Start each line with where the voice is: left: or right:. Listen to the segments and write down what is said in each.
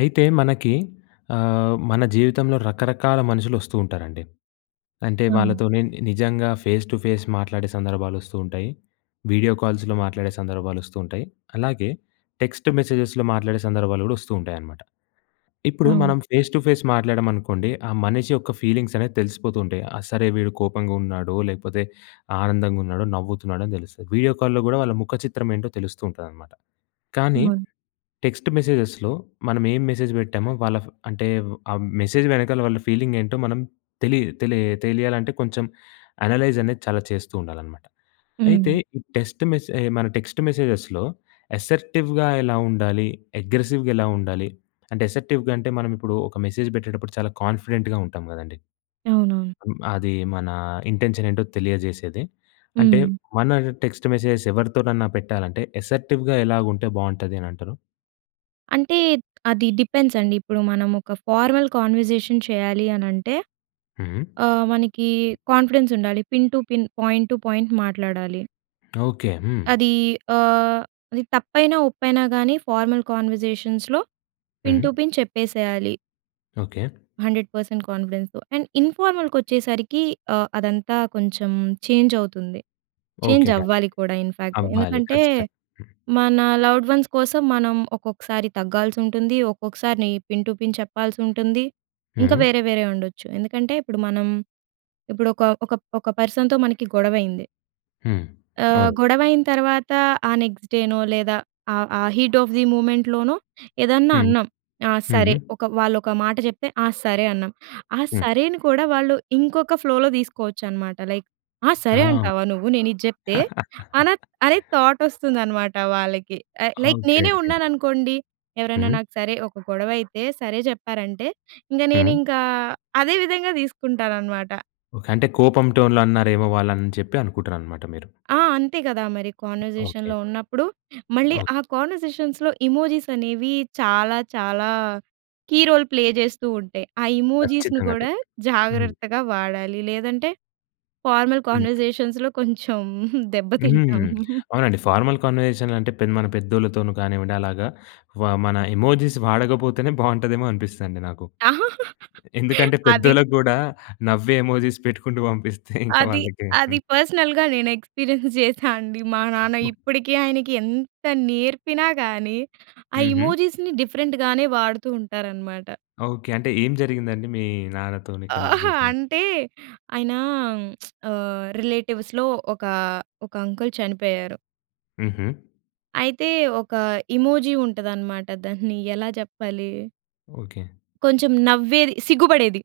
left: అయితే మనకి ఆహ్, మన జీవితంలో రకరకాల మనుషులు వస్తూ ఉంటారండి. అంటే
right: అవును.
left: వాళ్ళతోనే ని నిజంగా ఫేస్ టు ఫేస్ మాట్లాడే సందర్భాలు వస్తూ ఉంటాయి, వీడియో కాల్స్‌లో మాట్లాడే సందర్భాలు వస్తూ ఉంటాయి. అలాగే టెక్స్ట్ మెసేజెస్‍లో మాట్లాడే సందర్భాలు గూడా వస్తూ ఉంటాయనమాట. ఇప్పుడు
right: అవును.
left: మనం ఫేస్ టు ఫేస్ మాట్లాడామనుకోండి, ఆ మనిషి యొక్క ఫీలింగ్స్ అనేవి తెలిసిపోతూ ఉంటాయి. ఆ సరే వీడు కోపంగా ఉన్నాడో లేకపోతే, ఆనందంగా ఉన్నాడో, నవ్వుతున్నాడో అని తెలుస్తుంది. వీడియో కాల్‍లో కూడా వాళ్ళ ముఖచిత్రం ఏంటో తెలుస్తూ ఉంటుందనమాట. కానీ
right: అవును.
left: టెక్స్ట్ మెసేజెస్‌లో మనం ఏం మెసేజ్ పెట్టామో, వాళ్ళ ఫ్ అంటే ఆ మెసేజ్ వెనకాల, వాళ్ళ ఫీలింగ్ ఏంటో మనం తెలీదు. తెలియ తెలియాలంటే, కొంచెం అనలైజ్ అనేది చాలా చేస్తూ ఉండాలనమాట. అయితే
right: హ్మ్.
left: ఈ టెక్స్ట్ మెసే మన టెక్స్ట్ మెసేజెస్‌లో అసర్టివ్‌గా ఎలా ఉండాలి? అగ్రెసివ్‌గా ఎలా ఉండాలి? అంటే అసర్టివ్‍గా అంటే, మనం ఇప్పుడు ఒక మెసేజ్ పెట్టేటప్పుడు చాలా కాన్‌ఫిడెంట్‌గా ఉంటాం కదండీ!
right: అవునవును.
left: [unintelligible] అది మన ఇంటెన్షన్ ఏంటో తెలియజేసేది. అంటే
right: హ్మ్.
left: మన టెక్స్ట్ మెసేజ్స్ ఎవరితోనన్నా పెట్టాలంటే అసర్టివ్‌గా ఎలా ఉంటే బాగుంటుంది అనంటారు?
right: అంటే అది డిపెండ్స్ అండి. ఇప్పుడు మనం ఒక ఫార్వల్ కన్వర్జేషన్ చేయాలి అని అంటే,
left: హ్మ్.
right: ఆహ్, మనకి కాన్‌ఫిడెన్స్ ఉండాలి. Pin to pin, point to point మాట్లాడాలి.
left: ఓకె. హ్మ్.
right: అది ఆహ్, అది తప్పైనా ఒప్పైనా గాని ఫార్మల్ కన్వర్జేషన్స్‌లో పిన్ టు
left: హ్మ్.
right: పిన్ చెప్పేసేయాలి.
left: ఓకె.
right: 100% కాన్ఫిడెన్స్‌తో. అండ్ ఇన్ఫార్మల్‍కి వచ్చేసరికి ఆహ్, అదంతా కొంచెం చేంజ్ అవుతుంది. చేంజ్
left: ఓకె ఇగ అంటె
right: అవ్వాలి కూడా ఇన్ ఫాక్ట్.
left: అవ్వాలి
right: ఎందుకంటే
left: ఖచ్చితంగా.
right: మన లవ్డ్ వన్స్ కోసం మనం ఒక్కొక్కసారి తగ్గాల్సుంటుంది. ఒక్కొక్కసారి పిన్ టు పిన్ చెప్పాల్సుంటుంది. ఇంక
left: హ్మ్.
right: వేరే వేరే ఉండొచ్చు. ఎందుకంటే ఇప్పుడు మనం, ఇప్పుడు ఒక ఒక ఒక పర్సన్‍తో మనకి గొడవ అయింది.
left: హ్మ్.
right: ఆహ్,
left: అవును.
right: గొడవ అయిన తర్వాత ఆ నెక్స్ట్ డేనో లేదా ఆ ఆ హీట్ ఆఫ్ ది మూమెంట్‌లోనో ఏదన్నా
left: హ్మ్.
right: అన్నాం. ఆ! సరే
left: హ్మ్.
right: ఒక వాళ్ళు ఒక మాట చెప్తే "ఆ! సరే" అన్నాం. ఆ
left: హ్మ్.
right: సరేని కూడా వాళ్ళు ఇంకొక ఫ్లోలో తీసుకోవచ్చు అనమాట. లైక్ "ఆ!
left: ఆ!
right: సరే అంటావా నువ్వు? నేను ఇది చెప్తే!" అన అనే థాట్ వస్తుందనమాట వాళ్ళకి. ఆహ్, లైక్ నేనే
left: ఓకెకె.
right: ఉన్నాననుకోండి. ఎవరైనా
left: హ్మ్.
right: నాకు సరే ఒక గొడవ అయితే 'సరే' చెప్పారంటే ఇంక
left: హ్మ్.
right: నేనింక అదే విధంగా తీసుకుంటాననమాట.
left: ఓకె. అంటే కోపం టోన్‌లో అన్నారేమో వాళ్ళు అని చెప్పి అనుకుంటున్నారనమాట మీరు.
right: ఆ! అంతే కదా మరి
left: ఓకె.
right: కన్వర్జేషన్‌లో ఉన్నప్పుడు. మళ్ళీ ఆ కన్వర్జేషన్స్‌లో ఎమోజీస్ అనేవి చాలా చాలా కీరోల్ ప్లే చేస్తూ ఉంటాయి. ఆ ఎమోజిస్‌ని
left: ఖచ్చితంగా అటే
right: కూడా
left: హ్మ్.
right: జాగ్రత్తగా వాడాలి. లేదంటే ఫార్మల్
left: హ్మ్.
right: కన్వర్జేషన్స్‌లో కొంచెం దెబ్బ
left: హ్మ్.
right: తింటాం.
left: అవునండి. ఫార్మల్ కన్వర్సేషన్లంటే మన పెద్దోళ్ళతోనో కానివ్వండి అలాగా వ మన ఎమోజిస్ వాడకపోతేనే బాగుంటదేమో అనిపిస్తందండి నాకు.
right: ఆ!
left: ఎందుకంటే
right: అది.
left: పెద్దోళ్ళకి కూడా నవ్వే ఎమోజిస్ పెట్టుకుంటూ పంపిస్తే ఇంకా
right: అది.
left: వాళ్ళకి.
right: అది పర్సనల్‌గా నేను ఎక్స్పీరియన్స్ చేసా అండి మా నాన్న ఇప్పటికి ఆయనకి ఎంత నేర్పినా కానీ ఆ
left: హుహు.
right: ఎమోజిస్‌ని డిఫరెంట్‌గానే వాడుతూ ఉంటారనమాట.
left: ఓకె. అంటే ఏం జరిగిందండి మీ నాన్నతోని
right: అహా!
left: కాన్వర్సేషన్?
right: అంటే, ఆయన రిలేటివ్స్‌లో ఓక, ఓక అంకుల్ చనిపోయారు.
left: హుహు.
right: అయితే ఒక ఇమోజి ఉంటుదనమాట దాన్ని ఎలా జెప్పాలీ!
left: ఓకె.
right: కొంచెం నవ్వేది, సిగ్గుపడేది.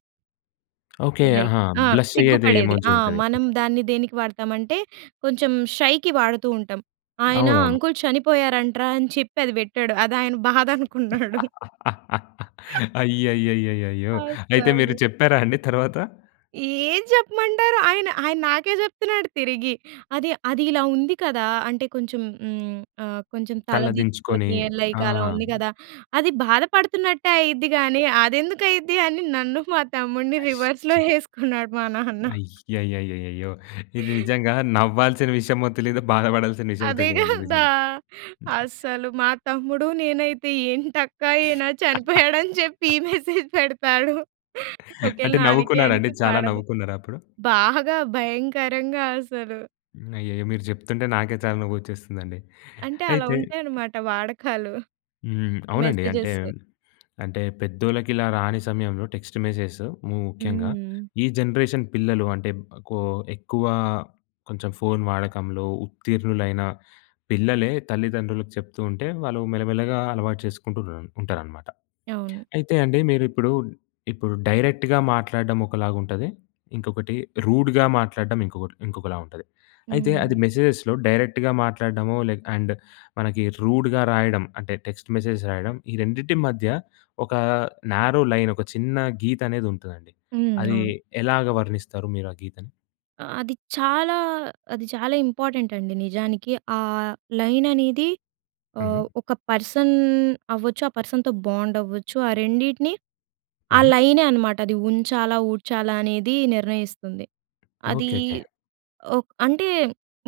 left: ఓకె.
right: రైట్
left: ఆహా!
right: ఆ!
left: బ్లష్ అయ్యేది
right: సిగ్గుపడేది!
left: ఇమోజి
right: ఆ!
left: ఉంటది.
right: మనం దాన్ని దేనికి వాడతామంటే కొంచెం షైకి వాడుతూ ఉంటాం. ఆయన
left: అవునవును.
right: అంకుల్ చనిపోయారంట్రా అని చెప్పి అది పెట్టాడు అది ఆయన బాధ అనుకున్నాడు.
left: అయ్యయ్యయ్యయ్యయ్యో! అయితే
right: అస్సలు.
left: మీరు చెప్పారా అండి తర్వాత?
right: ఏం చెప్పమంటారు? ఆయన ఆయన నాకే జెప్తున్నాడు తిరిగి. అది అది ఇలా ఉంది కదా! అంటే కొంచెం హ్మ్, ఆహ్, కొంచెం తల
left: తలదించుకొని.
right: దించుకొని లైక్ అలా ఉంది
left: ఆ!
right: గదా! అది బాధపడుతున్నట్టే అయిద్ది గానీ! అదెందుకు అయిద్ది? అని నన్ను మా తమ్ముడిని రివర్స్‌లో ఏసుకున్నాడు మా నాన్న.
left: అయ్యయ్యయ్యయ్యో! ఇది నిజంగా నవ్వాల్సిన విషయమో తెలీదు బాధపడాల్సిన విషయమో
right: అదే
left: తెలీదండి.
right: గదా!
left: నిజంగా!
right: అస్సలు. మా తమ్ముడూ నేనైతే ఏంటక్కా ఈయన చనిపోయాడని చెప్పి ఈ మెసేజ్ పెడతాడూ. ఒకవేళ
left: అంటే
right: నానకీ
left: నవ్వుకున్నారా అండి?
right: ఆయనికి
left: చాలా
right: పడదు
left: నవ్వుకున్నరా అప్పుడు?
right: బాగా భయంకరంగా అసలూ.
left: అయ్యయ్యో! మీరు చెప్తుంటే నాకే చాలా నవ్వొచ్చేస్తుందండి!
right: అంటే అలా
left: అయితే
right: ఉంటాయన్నమాట వాడకాలు.
left: హ్మ్. అవునండి అంటే
right: మెసేజెస్సూ.
left: అంటే పెద్దోళ్ళకి ఇలా రాని సమయంలో టెక్స్ట్ మెసేజ్‌స్ ముఖ్యంగా
right: హ్మ్.
left: ఈ జనరేషన్ పిల్లలు అంటే కో ఎక్కువా కొంచెం ఫోన్ వాడకంలో ఉత్తీర్ణులైన పిల్లలే, తల్లిదండ్రులకు చెప్తూ ఉంటే వాళ్ళు మెల్లమెల్లగా అలవాటు చేసుకుంటూ ఉన్నర ఉంటారనమాట.
right: అవును.
left: అయితే అండి మీరు ఇప్పుడు ఇప్పుడు డైరెక్ట్‌గా మాట్లాడడం ఒకలాగుంటది. ఇంకొకటి రూడ్‌గా మాట్లాడడం ఇంకొకటి ఇంకొకలా ఉంటది. అయితే అది
right: హ్మ్.
left: మెసేజ్‌లో డైరెక్ట్‌గా మాట్లాడడమో లె అండ్ మనకి రూడ్‌గా రాయడం అంటే టెక్స్ట్ మెసేజ్ రాయడం ఈ రెండిటి మధ్య ఒకా నారో లైన్, ఒక చిన్నా గీత అనేది ఉంటదండి.
right: హ్మ్.
left: అదీ
right: అవును.
left: ఎలాగా వర్ణిస్తారు మీరు ఆ గీతని.
right: అది చాలా అది చాలా ఇంపార్టెంట్ అండి నిజానికి. ఆహ్, లైన్ అనేది ఓహ్,
left: హుహు.
right: ఒక పర్సన్ అవ్వచ్చు ఆ పర్సన్‍‌తో బాండ్ అవ్వచ్చు. ఆ రెండిటిని ఆ
left: హుహు.
right: లైనే అన్నమాట అది ఉంచాలా, ఊడ్చాలా అనేది నిర్ణయిస్తుంది. అది
left: ఓకెకె.
right: ఓహ్, అంటే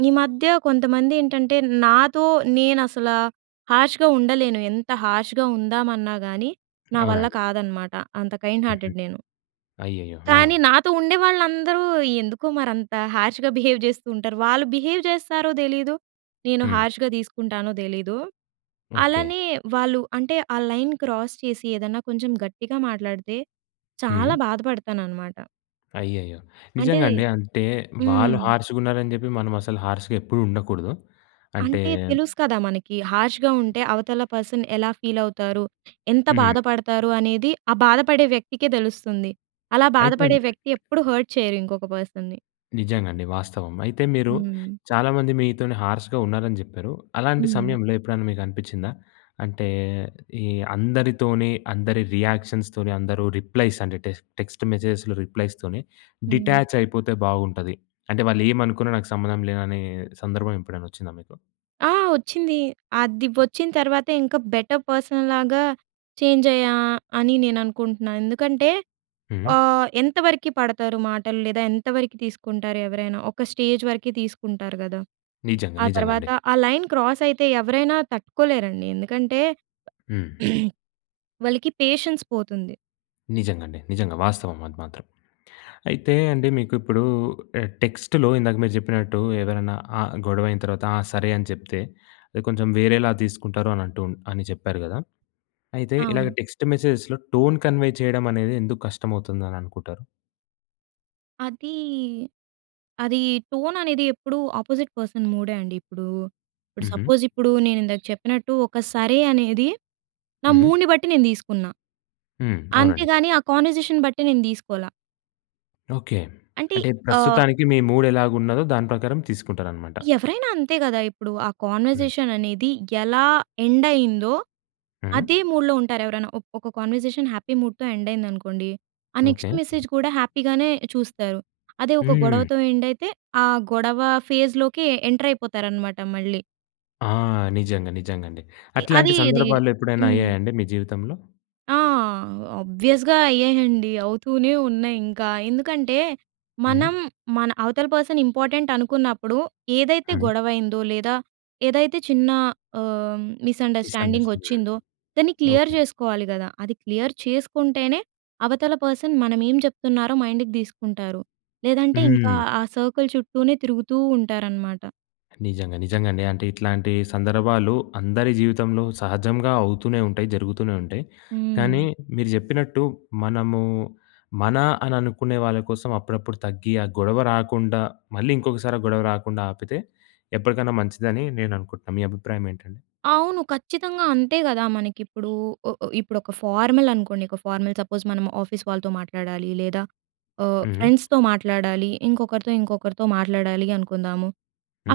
right: ఈ మధ్య కొంతమంది ఏంటంటే, నాతో నేను అసల హర్ష్‌గా ఉండలేను ఎంత హర్ష్‌గా ఉందామన్నా గానీ నా వల్ల
left: అవునండి.
right: కాదన్నమాట. అంత కైండ్
left: హుహు.
right: హార్టెడ్ నేను.
left: అయ్యయ్యో! ఆ!
right: కానీ, నాతో ఉండే వాళ్ళందరూ ఎందుకొ మరి అంత హర్ష్‌గా బిహేవ్ చేస్తూంటారు. వాళ్ళు బిహేవ్ చేస్తారో తెలీదు. నేను
left: హ్మ్.
right: హార్ష్‌గా తీసుకుంటానో తెలీదు.
left: ఓకే.
right: అలానే వాళ్ళు అంటే, ఆ లైన్ క్రాస్ చేసి ఏదన్నా కొంచెం గట్టిగా మాట్లాడితే, చాలా
left: హ్మ్.
right: బాధపడతానన్నమాట.
left: అయ్యయ్యో!
right: అంటే
left: నిజంగా అండి. అంటే,
right: హ్మ్.
left: వాళ్ళు హర్ష్‌గున్నారని చెప్పి, మనం అసలు హర్ష్‌గా ఎప్పుడు ఉండకూడదు. అంటే
right: అంటే, తెలుసు కదా మనకి. హర్ష్‌గా ఉంటే, అవతల పర్సన్ ఎలా ఫీలవుతారు, ఎంత
left: హ్మ్.
right: బాధపడతారు అనేది ఆ బాధపడే వ్యక్తికే తెలుస్తుంది. అలా
left: అయితే
right: బాధపడే వ్యక్తి ఎప్పుడు హర్ట్ చేయరు ఇంకొక పర్సన్‌ని.
left: నిజంగా అండి. వాస్తవం. అయితే మీరు
right: హ్మ్.
left: చాలామంది మీతోనే హార్ష్‌గా ఉన్నారని చెప్పారు. అలాంటి
right: హ్మ్.
left: సమయంలో ఎప్పుడైనా మీకు అనిపించిందా, అంటే, ఈ అందరితోని అందరి రియాక్షన్స్ ‌తోని, అందరూ రిప్లైస్ అంటే, టెక్ టెక్స్ట్ మెసేజెస్‍లో రిప్లైస్‌తోనే
right: హ్మ్.
left: డిటాచైపోతే బాగుంటది. అంటే, వాళ్ళు ఏమనుకున్నా నాకు సంబంధం లేదని సందర్భం ఎప్పుడైనా వచ్చిందా మీకు?
right: ఆ! వచ్చింది. అది వచ్చిన తర్వాత ఇంకా బెటర్ పర్సన్ లాగా చేంజ్ అయ్యా అని నేను అనుకుంటున్నా. ఎందుకంటే
left: హ్మ్.
right: ఆహ్, ఎంతవరకి పడతారు మాటలు లేదా, ఎంతవరకి తీసుకుంటారు ఎవరైనా. ఒక స్టేజ్ వరకి తీసుకుంటారు గదా!
left: నిజంగా,
right: ఆ
left: నిజంగా
right: తర్వాత
left: అండి.
right: ఆ లైన్ క్రాస్ అయితే ఎవరైనా తట్టుకోలేరండి. ఎందుకంటే,
left: హ్మ్.
right: వాళ్ళకి పేషెన్స్ పోతుంది.
left: నిజంగా అండి. నిజంగా వాస్తవం అది మాత్రం. అయితే అండి మీకు ఇప్పుడు ఆహ్, టెక్స్ట్‌లో ఇందాక మీరు చెప్పినట్టు, ఎవరైనా ఆహ్, గొడవ అయిన తర్వాత ఆహ్, సరే అని చెప్తే. అది కొంచెం వేరేలా తీసుకుంటారు అని అంటూ అని చెప్పారు గదా! అయితే, ఇలాగ
right: అవును.
left: టెక్స్ట్ మెసేజెస్‍లో టోన్ కన్వే చేయడం అనేది ఎందుకు కష్టమవుతుందని అనుకుంటారు?
right: అదీ, అది టోన్ అనేది ఎప్పుడు ఆపోజిట్ పర్సన్ మూడే అండి. ఇప్పుడూ, ఇప్పుడు
left: హుహు.
right: సపోజ్ ఇప్పుడు నేను ఇందాక చెప్పినట్టు, ఒక సరే! అనేది నా
left: హుహు.
right: మూడ్‌ని బట్టి నేను దీసుకున్నా.
left: హ్మ్. అవునండి.
right: అంతేగాని ఆ కాన్వర్సేషన్ బట్టి నేను దీసుకోలా.
left: ఓకె.
right: అంటే
left: అంటే
right: ఆహ్
left: ప్రస్తుతానికి మీ మూడ్ ఎలాగున్నదో దాని ప్రకారం తీసుకుంటారనమాట.
right: ఎవరైనా అంతే గదా! ఇప్పుడు ఆ
left: హ్మ్.
right: కన్వర్జేషన్ అనేది ఎలా ఎండ్ అయిందో,
left: హ్మ్.
right: అదే మూడ్‌లో ఉంటారు ఎవరైనా. ఒక్ ఒక కన్వర్జేషన్ హ్యాపీ మూడ్‍తో ఎండ్ అయిందనుకోండి. ఆ నెక్స్ట్
left: ఓకె.
right: మెసేజ్ కూడా హ్యాపీగానే చూస్తారు. అదే ఒక
left: హ్మ్.
right: గొడవతో ఎండ్ అయితే, ఆ గొడవ ఫేజ్‍లోకి ఎ ఎంటర్ అయిపోతారనమాట మళ్ళీ.
left: ఆ! నిజంగా నిజంగా అండి.
right: ఎ
left: అట్లాంటి
right: అది ఇది.
left: సందర్భాలు ఎప్పుడైనా
right: హ్మ్.
left: అయ్యాయా అండి మీ జీవితంలో?
right: ఆ! ఆబ్వియస్‌గా అయ్యాయండి అవుతూనే ఉన్నాయి ఇంకా. ఎందుకంటే
left: హ్మ్.
right: మనం మన అవతల పర్సన్ ఇంపార్టెంట్ అనుకున్నప్పుడు ఏదైతే
left: హ్మ్.
right: గొడవ అయ్యిందో లేదా ఏదైతే చిన్న ఆహ్, మిస్ అండర్‌స్టాండింగ్ వచ్చిందో
left: మిస్అండర్‌స్టాడింగ్.
right: దాన్ని క్లియర్
left: ఓకే.
right: చేసుకోవాలి గదా! అది క్లియర్ చేసుకుంటేనే అవతల పర్సన్ మనం ఏం చెప్తున్నారో మైండ్‍కి తీసుకుంటారు. లేదంటే ఇంకా
left: హ్మ్.
right: ఆ సర్కిల్ చుట్టూనే తిరుగుతూ ఉంటారనమాట.
left: నిజంగా నిజంగా అండి. అంటే ఇట్లాంటి సందర్భాలు అందరి జీవితంలో సహజంగా అవుతూనే ఉంటాయి, జరుగుతూనే ఉంటాయి. కానీ
right: హ్మ్.
left: మీరు చెప్పినట్టు మనము మన అని అనుకునే వాళ్ళ కోసం అప్పుడప్పుడు తగ్గి ఆ గొడవ రాకుండా మళ్ళీ ఇంకొకసారి ఆ గొడవ రాకుండా ఆపితే ఎప్పటికైనా మంచిదని నేను అనుకుంటున్నాను. మీ అభిప్రాయం ఏంటండి?
right: అవును ఖచ్చితంగా అంతే కదా! మనకిప్పుడు ఉ ఉ ఇప్పుడు ఒక ఫార్మల్ అనుకోండి. ఒక ఫార్మల్ సపోజ్ మనం ఆఫీస్ వాళ్ళతో మాట్లాడాలి లేదా ఆహ్,
left: హ్మ్.
right: ఫ్రెండ్స్‌తో మాట్లాడాలి ఇంకొకరితో, ఇంకొకరితో మాట్లాడాలి అనుకుందాము.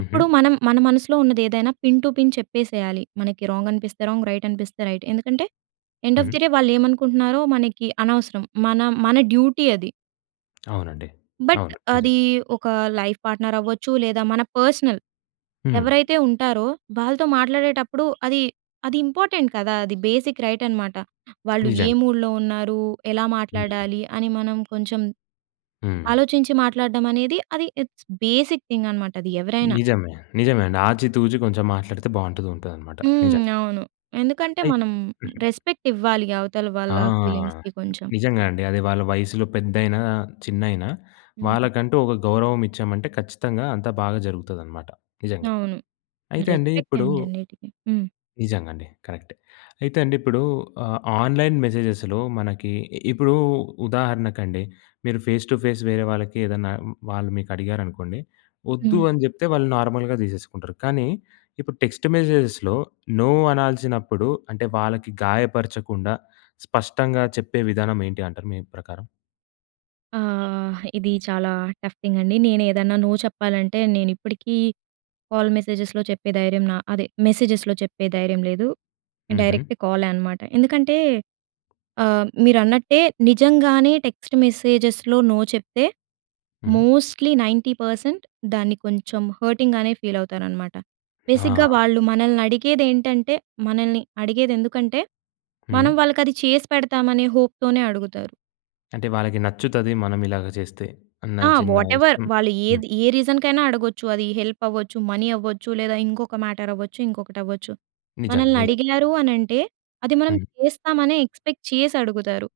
right: అప్పుడు మనం మన మనసులో ఉన్నది ఏదైనా పిన్ టు పిన్ చెప్పేసేయాలి. మనకి రాంగ్ అనిపిస్తే రాంగ్ రైట్ అనిపిస్తే రైట్. ఎందుకంటే ఎండ్ ఆఫ్
left: హుహు.
right: ది డే వాళ్ళు ఏమనుకుంటున్నారో మనకి అనవసరం. మన మన డ్యూటీ అది.
left: అవునండి.
right: బట్
left: అవును. నిజం.
right: అది ఒక లైఫ్ పార్ట్నర్ అవ్వచ్చు. లేదా మన పర్స్‌నల్
left: హ్మ్.
right: ఎవరైతే ఉంటారో వాళ్ళతో మాట్లాడేటప్పుడు అది, అది ఇంపార్టెంట్ కదా! అది బేసిక్ రైట్ అనమాట. వాళ్ళు ఏ
left: నిజంగా.
right: మూడ్‌లో ఉన్నారు? ఎలా
left: హ్మ్.
right: మాట్లాడాలి? అని మనం కొంచెం
left: హ్మ్.
right: ఆలోచించి మాట్లాడడం అనేది అది ఇట్స్ బేసిక్ థింగ్ అనమాట. అది ఎవరైనా.
left: నిజమే. నిజమే అండి. ఆచి తూచి కొంచెం మాట్లాడితే బావుంటది ఉంటదనమాట
right: హ్మ్.
left: నిజం.
right: అవును. ఎందుకంటే
left: అయి
right: మనం
left: హ్మ్.
right: రెస్పెక్ట్ ఇవ్వాలి అవతల వాళ్ళ
left: ఆ!
right: ఫీలింగ్స్‌కి కొంచెం.
left: నిజంగా అండి. అది వాళ్ళ వయసులో పెద్దైనా, చిన్నైనా
right: హ్మ్.
left: వాళ్ళకంటూ ఒక గౌరవం ఇచ్చామంటే ఖచ్చితంగా అంతా బాగా జరుగుతదనమాట నిజంగా.
right: అవును.
left: అయితే అండి
right: రెస్పెక్ట్
left: ఇప్పుడూ
right: అండి అన్నిటికి. హ్మ్.
left: నిజంగా అండి. కరెక్టే. అయితే అండి ఇప్పుడు ఆహ్, ఆన్‍లైన్ మెసేజెస్‍లో మనకి ఇ ఇప్పుడూ ఉదాహరణకండి మీరు ఫేస్ టు ఫేస్ వేరే వాళ్ళకి ఏదన్నా వాళ్ళు మీకు అడిగారనుకోండి వద్దు
right: హ్మ్.
left: అని చెప్తే వాళ్ళు నార్మల్‍గా తీసేసుకుంటారు. కానీ ఇప్పుడు టెక్స్ట్ మెసేజెస్‍లో నో అనాల్సినప్పుడు అంటే వాళ్ళకి గాయపరచకుండా స్పష్టంగా చెప్పే విధానం ఏంటి అంటారు మీ ప్రకారం?
right: ఆ! ఇది చాలా టఫ్ థింగ్ అండి. నేను ఏదన్నా నో చెప్పాలంటే నేను ఇప్పటికీ కాల్ మెసేజెస్‍లో చెప్పే ధైర్యం నా అదే మెసేజెస్‌లో చెప్పే ధైర్యం లేదు.
left: హుహు.
right: డైరెక్ట్ కాలే అనమాట. ఎందుకంటే ఆహ్, మీరన్నట్టే నిజంగానే టెక్స్ట్ మెసేజెస్‌లో నో చెప్తే
left: హ్మ్.
right: మోస్ట్లీ 90% దాన్ని కొంచెం హర్టింగ్‌గానే ఫీల్ అవుతారనమాట. బేసిక్‌గా
left: ఆ!
right: వాళ్ళు మనల్ని అడిగేదేంటంటే, మనల్ని అడిగేది ఎందుకంటే, మనం
left: హ్మ్.
right: వాళ్ళకి అది చేసి పెడతామనే హోప్‌తోనే అడుగుతారు.
left: అంటే వాళ్ళకి నచ్చుతది మనం ఇలాగ చేస్తే అన్న
right: ఆ!
left: చిన్న
right: వాటెవర్
left: ఇష్టం.
right: వాళ్ళు
left: హ్మ్.
right: ఏది ఏ రీసన్‍కైనా అడగొచ్చు. అది హెల్ప్ అవ్వచ్చు మనీ అవ్వచ్చు. లేదా ఇంకొక మ్యాటర్ అవ్వచ్చు. ఇంకొకటి అవ్వచ్చు.
left: నిజంగా.
right: మనల్ని
left: నిజంగా.
right: అడిగారు అనంటే అది మనం
left: హ్మ్.
right: చేస్తామనే ఎక్స్‌పెక్ట్ చేసి అడుగుతారు.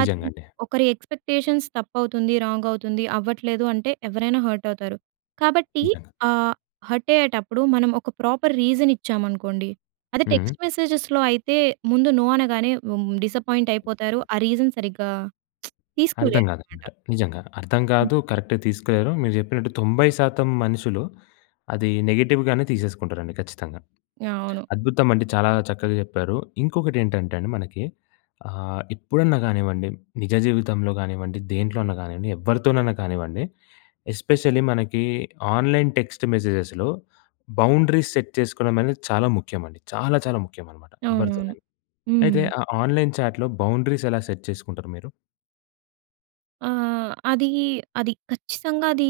right: అది ఒకరి ఎక్స్‌పెక్టేషన్స్ తప్పు అవుతుంది. రాంగ్ అవుతుంది. అవ్వట్లేదు అంటే ఎవ్వరైనా హర్ట్ అవుతారు. కాబట్టి
left: నిజంగా.
right: ఆహ్, హర్ట్ అయ్యేటప్పుడు మనం ఒక ప్రాపర్ రీసన్ ఇచ్చామనుకోండి. అదే
left: హ్మ్.
right: టెక్స్ట్ మెసేజెస్‍లో అయితే ముందు నో అనగానే ఉం డిస్‌పాయింట్ అయిపోతారు. ఆ రీసన్ సరిగ్గా
left: అర్థం
right: తీసుకోలేరన్నమాట.
left: గాదనమాట నిజంగా. అర్థం గాదు కరెక్ట్‌గా తీసుకోలేరు. మీరు జెప్పినట్టు 90% మనుషులు అది నెగెటివ్‌గానే తీసేసుకుంటారండి. ఖచ్చితంగా
right: అవును.
left: అద్భుతమండి. చాలా చక్కగా జెప్పారు. ఇంకొకటి ఏంటంటే అండి మనకి ఆ! ఎప్పుడన్నా గానివ్వండి నిజ జీవితంలో గానివ్వం, డి దేంట్లో అన్నా గానియండి ఎవ్వరితోనైనా కానివ్వండి. ఎస్పెషల్లీ మనకి ఆన్‍లైన్ టెక్స్ట్ మెసేజెస్‍లో, బౌండరీస్ సెట్ చేసుకోవడం అనేది చాలా ముఖ్యమండి. చాలా చాలా ముఖ్యం అన్నమాట
right: అవునవును.
left: ఎవ్వరితోనైనా.
right: హ్మ్.
left: అయితే ఆ ఆన్‌లైన్ చాట్‍లో బౌండరీస్ ఎలా సెట్ చేసుకుంటారు మీరు?
right: ఆ! అదీ అది ఖచ్చితంగా అదీ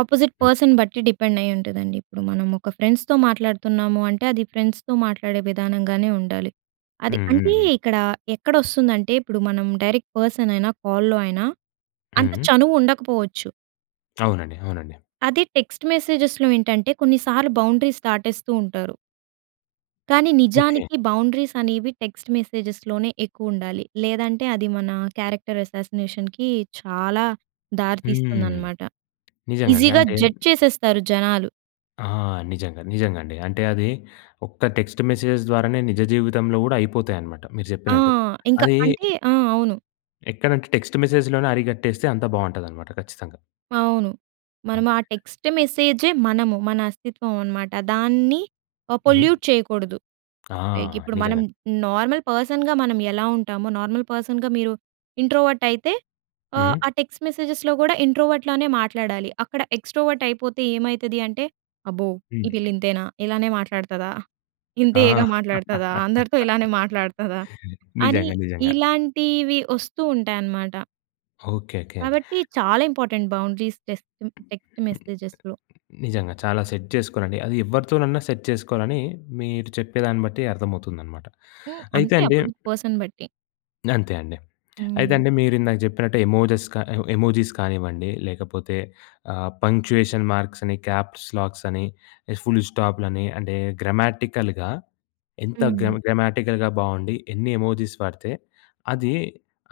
right: ఆపోజిట్
left: హ్మ్.
right: పర్సన్ బట్టి డిపెండ్ అయ్యి ఉంటుందండి. ఇప్పుడు మనం ఒక ఫ్రెండ్స్‌తో మాట్లాడుతున్నాము అంటే, అది ఫ్రెండ్స్‌తో మాట్లాడే విధానంగానే ఉండాలి. అది
left: హ్మ్. హ్మ్.
right: అంటే
left: హ్మ్.
right: ఇక్కడ ఎక్కడ వస్తుందంటే ఇప్పుడు మనం డైరెక్ట్ పర్సన్ అయినా, కాల్‌లో అయినా అంత
left: హ్మ్.
right: చనువు ఉండకపోవచ్చు.
left: అవునండి. అవునండి.
right: అది టెక్స్ట్ మెసేజెస్‌లో ఏంటంటే కొన్నిసార్లు బౌండరీస్ దాటేస్తూ ఉంటారు. కానీ
left: ఓకే.
right: నిజానికి బౌండరీస్ అనేవి టెక్స్ట్ మెసేజ్‌లోనే ఎక్కువ ఉండాలి. లేదంటే అది మన క్యారెక్టర్ అసాసినేషన్‌కి చాలా
left: హ్మ్.
right: దారితీస్తుందన్నమాట.
left: నిజంగా అండి.
right: ఈజీగా
left: అంటే
right: జడ్జ్ చేసేస్తారు జనాలు.
left: ఆ! నిజంగా నిజంగా అండి అంటే అది ఒక్క టెక్స్ట్ మెసేజెస్ ద్వారానే నిజ జీవితంలో కూడా అయిపోతయి అన్నమాట. మీరు
right: ఆ!
left: చెప్పినట్టు
right: ఇంక
left: అదీ...
right: అంటే ఆ! అవును.
left: ఎక్కడంటే టెక్స్ట్ మెస్సేజ్‌లోనే అరికట్టేస్తే అంతా బావుంటదన్నమాట ఖచ్చితంగా.
right: అవును. మనము
left: ఓకే.
right: ఆ టెక్స్ట్ మెసేజే మనము మన అస్తిత్వం అన్నమాట. దాన్ని ఆహ్,
left: హ్మ్.
right: పొల్యూట్ చేయకూడదు.
left: ఆ!
right: లైక్ ఇప్పుడు మనం
left: నిజంగా.
right: నార్మల్ పర్సన్‌గా మనం ఎలా ఉంటామో, నార్మల్ పర్సన్‌గా మీరు ఇంట్రోవర్ట్ అయితే,
left: హ్మ్.
right: ఆ టెక్స్ట్ మెసేజెస్‌లో కూడా ఇంట్రోవర్ట్‌లానే మాట్లాడాలి. అక్కడ ఎక్స్ట్రోవర్ట్ అయిపోతే ఏమైతది అంటే అబ్బో! ఈ
left: హ్మ్.
right: పిల్ల ఇంతేనా, ఇలానే మాట్లాడుతదా,
left: ఆ!
right: ఇంతియగా మాట్లాడుతదా, అందరితో ఇలానే మాట్లాడుతదా అని
left: నిజంగా. నిజంగా.
right: ఇలాంటివి వస్తూ ఉంటాయన్నమాట.
left: Okay, okay.
right: కాబట్టి చాలా ఇంపార్టెంట్ బౌండరీస్ టెస్ట్ టెక్స్ట్ మెసేజెస్‌లో.
left: నిజంగా చాలా సెట్ చేసుకోవాలండి. అది ఎవరితోనన్నా సెట్ చేసుకోవాలని మీరు చెప్పేదాన్ని బట్టి అర్థమవుతుందనమాట.
right: హ్మ్,
left: అయితే
right: అంతే
left: అండి
right: అపోసిట్ పర్సన్ బట్టి.
left: అంతే అండి. అయితే
right: హ్మ్.
left: అండి మీరు ఇందాక జెప్పినట్టు ఎమోజీస్ క ఎమోజీస్ కానివ్వండి లేకపోతే ఆహ్, పంక్చుయేషన్ మార్క్స్ అని, క్యాప్స్‌లాక్స్ అని, ఇగ ఫుల్ స్టాప్‌లని అంటే, గ్రమాటికల్‌గా ఎంత
right: హ్మ్.
left: గ్రం గ్రమటికల్‌గా బాగుండి ఎన్ని ఎమోజీస్ వాడితే, అది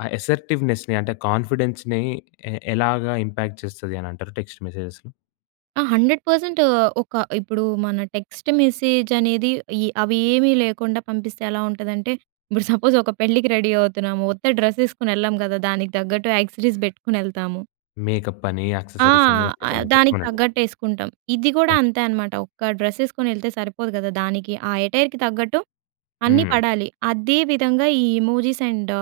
left: ఆ అసర్టివ్నెస్‌ని అంటే కాన్ఫిడెన్స్‌‌ని ఎ ఎలాగా ఇంపాక్ట్ చేస్తది అని అంటారు, టెక్స్ట్ మెసేజెస్‌?
right: ఆ! 100% ఒక ఇప్పుడు మన టెక్స్ట్ మెసేజ్ అనేది ఏ అవి ఏవీ లేకుండా పంపిస్తే ఎలా ఉంటదంటే, ఇప్పుడు సపోజ్ ఒక పెళ్ళికి రెడీ అవుతున్నాము. ఉత్త డ్రెస్ ఏసుకొని ఎళ్ళము కదా! దానికి తగ్గట్టు ఆక్సెసరీస్ బెట్టుకొని ఎళ్తాము.
left: మేకప్ అని,
right: ఆ!
left: ఆక్సెసరీస్ అని
right: ఆహ్,
left: [unintelligible]
right: దానికి
left: అవునండి.
right: తగ్గట్టు ఏసుకుంటాం. ఇది గూడా
left: ఓకే.
right: అంతే అనమాట. ఒక్క డ్రెస్ ఏసుకొని ఎళ్తే సరిపోదు గదా! దానికి ఆ ఎటైర్‌కి తగ్గట్టు, అన్నీ
left: హ్మ్.
right: పడాలి. అదే విధంగా ఈ ఎమోజీస్ అండ్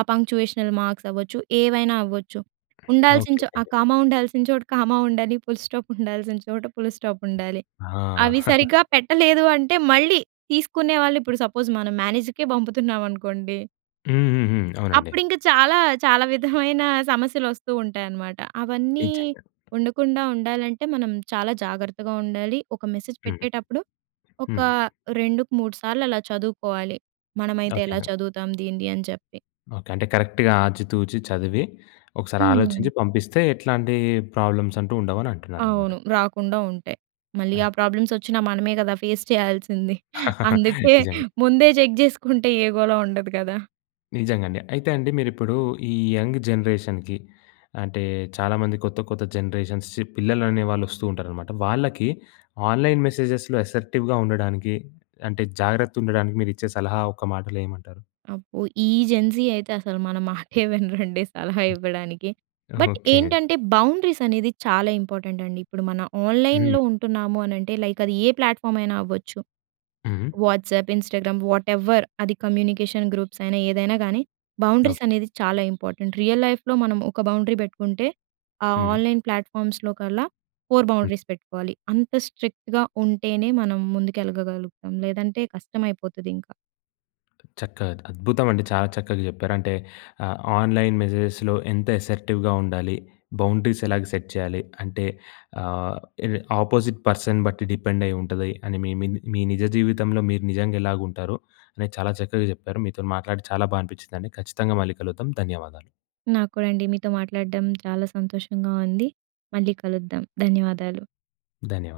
right: ఆ పంక్చుయేషనల్ మార్క్స్ అవ్వచ్చు, ఏవైనా అవ్వచ్చు.
left: ఓకే,
right: ఉండాల్సిన
left: ఓకే
right: చో ఆ
left: అండి.
right: కామా ఉండాల్సిన చోట కామా ఉండాలి. ఫుల్ స్టాప్ ఉండాల్సిన చోట ఫుల్ స్టాప్ ఉండాలి.
left: ఆ!
right: అవి సరిగ్గా పెట్టలేదు అంటే, మళ్ళీ తీసుకునే వాళ్ళు ఇప్పుడు సపోజ్ మనం మేనేజర్‍కే పంపుతున్నామనుకోండి.
left: హుహుహు. అవునండి.
right: అప్పుడింక చాలా చాలా విధమైన సమస్యలొస్తూ ఉంటాయన్నమాట. అవన్నీ
left: నిజంగా.
right: ఉండకుండా, ఉండాలంటే మనం చాలా జాగ్రత్తగా ఉండాలి. ఒక మెసేజ్
left: హ్మ్.
right: పెట్టేటప్పుడు ఒక
left: హ్మ్.
right: రెండు‌కు మూడు సార్లలా చదువుకోవాలి. మనమైతే ఎలా
left: ఓకే.
right: చదువుతాం దీనిది అని చెప్పి.
left: ఓకే. అంటే కరెక్ట్‌గా ఆచితూచి చదివి ఒకసారి
right: హ్మ్.
left: ఆలోచించి పంపిస్తే ఎట్లాంటి ప్రాబ్లమ్స్ అంటూ ఉండవని అంటున్నారన్నమాట.
right: అవును. రాకుండా ఉంటాయి. మళ్ళీ ఆ ప్రాబ్లమ్స్ వచ్చినా మనమే కదా! ఫేస్ చేయాల్సింది. అందుకే
left: నిజంగా.
right: ముందే చెక్ చేసుకుంటే ఏ గోల ఉండదు కదా!
left: నిజంగా అండి. అయితే అండి మీరిప్పుడు ఈ యంగ్ జనరేషన్‌కి అంటే, చాలామంది కొత్త, కొత్త జనరేషన్స్ పిల్లలనేవాళ్ళు వస్తూ ఉంటారనమాట. వాళ్ళకి ఆన్‌లైన్ మెసేజెస్‌లో అసర్టివ్‌గా ఉండడానికి, అంటే, జాగ్రత్త ఉండడానికి మీరు ఇచ్చే సలహా ఒక్క మాటలో ఏమంటారు?
right: అబ్బో! ఈ జెన్‌జీ అయితే అసలు మన మాటే వినరండి. సలహా ఇవ్వడానికి. But,
left: okay.
right: ఏంటంటే బౌండరీస్ అనేది చాలా ఇంపార్టెంట్ అండి. ఇప్పుడు మన
left: హ్మ్.
right: ఆన్‍లైన్‍లో ఉంటున్నాము అనంటే లైక్ అది ఏ ప్లాట్‍ఫామ్ అయినా అవ్వచ్చు.
left: హ్మ్.
right: వాట్సాప్, ఇన్స్టాగ్రామ్, వాట్‌ఎవర్ అది కమ్యూనికేషన్ గ్రూప్స్ అయినా ఏదైనా కానీ, బౌండరీస్
left: ఓకే.
right: అనేది చాలా ఇంపార్టెంట్. రియల్ లైఫ్‌లో మనం ఒక బౌండరీ పెట్టుకుంటే ఆ
left: హ్మ్.
right: ఆన్‍లైన్ ప్లాట్‍ఫామ్స్‌లో కల్లా 4
left: హ్మ్.
right: బౌండరీస్ పెట్టుకోవాలి. అంత స్ట్రిక్ట్‌గా ఉంటేనే మనం ముందుకెళ్లగలుగుతాము. లేదంటే కష్టం అయిపోతది ఇంకా.
left: చక్కగా అద్భుతం అండి చాలా చక్కగా చెప్పారు. అంటే ఆహ్, ఆన్‍లైన్ మెసేజెస్‍లో ఎంత అసర్టివ్‍గా ఉండాలి, బౌండరీస్ ఎలాగా సెట్ చేయాలి. అంటే ఆహ్, ఇవి ఆపోజిట్ పర్సన్ బట్టి డిపెండ్ అయి ఉంటది అని మీ మీ మీ నిజ జీవితంలో మీరు నిజంగెలాగ ఉంటారు అనేది చాలా చక్కగా చెప్పారు. మీతో‌ని మాట్లాడి చాలా బాగా అనిపించిందండి. ఖచ్చితంగా మళ్ళీ కలుగుతాం ధన్యవాదాలు.
right: నాకు కూడా అండి మీతో మాట్లాడడం చాలా సంతోషంగా ఉంది. మళ్ళీ కలుద్దాం ధన్యవాదాలు.
left: ధన్యవాదాలు.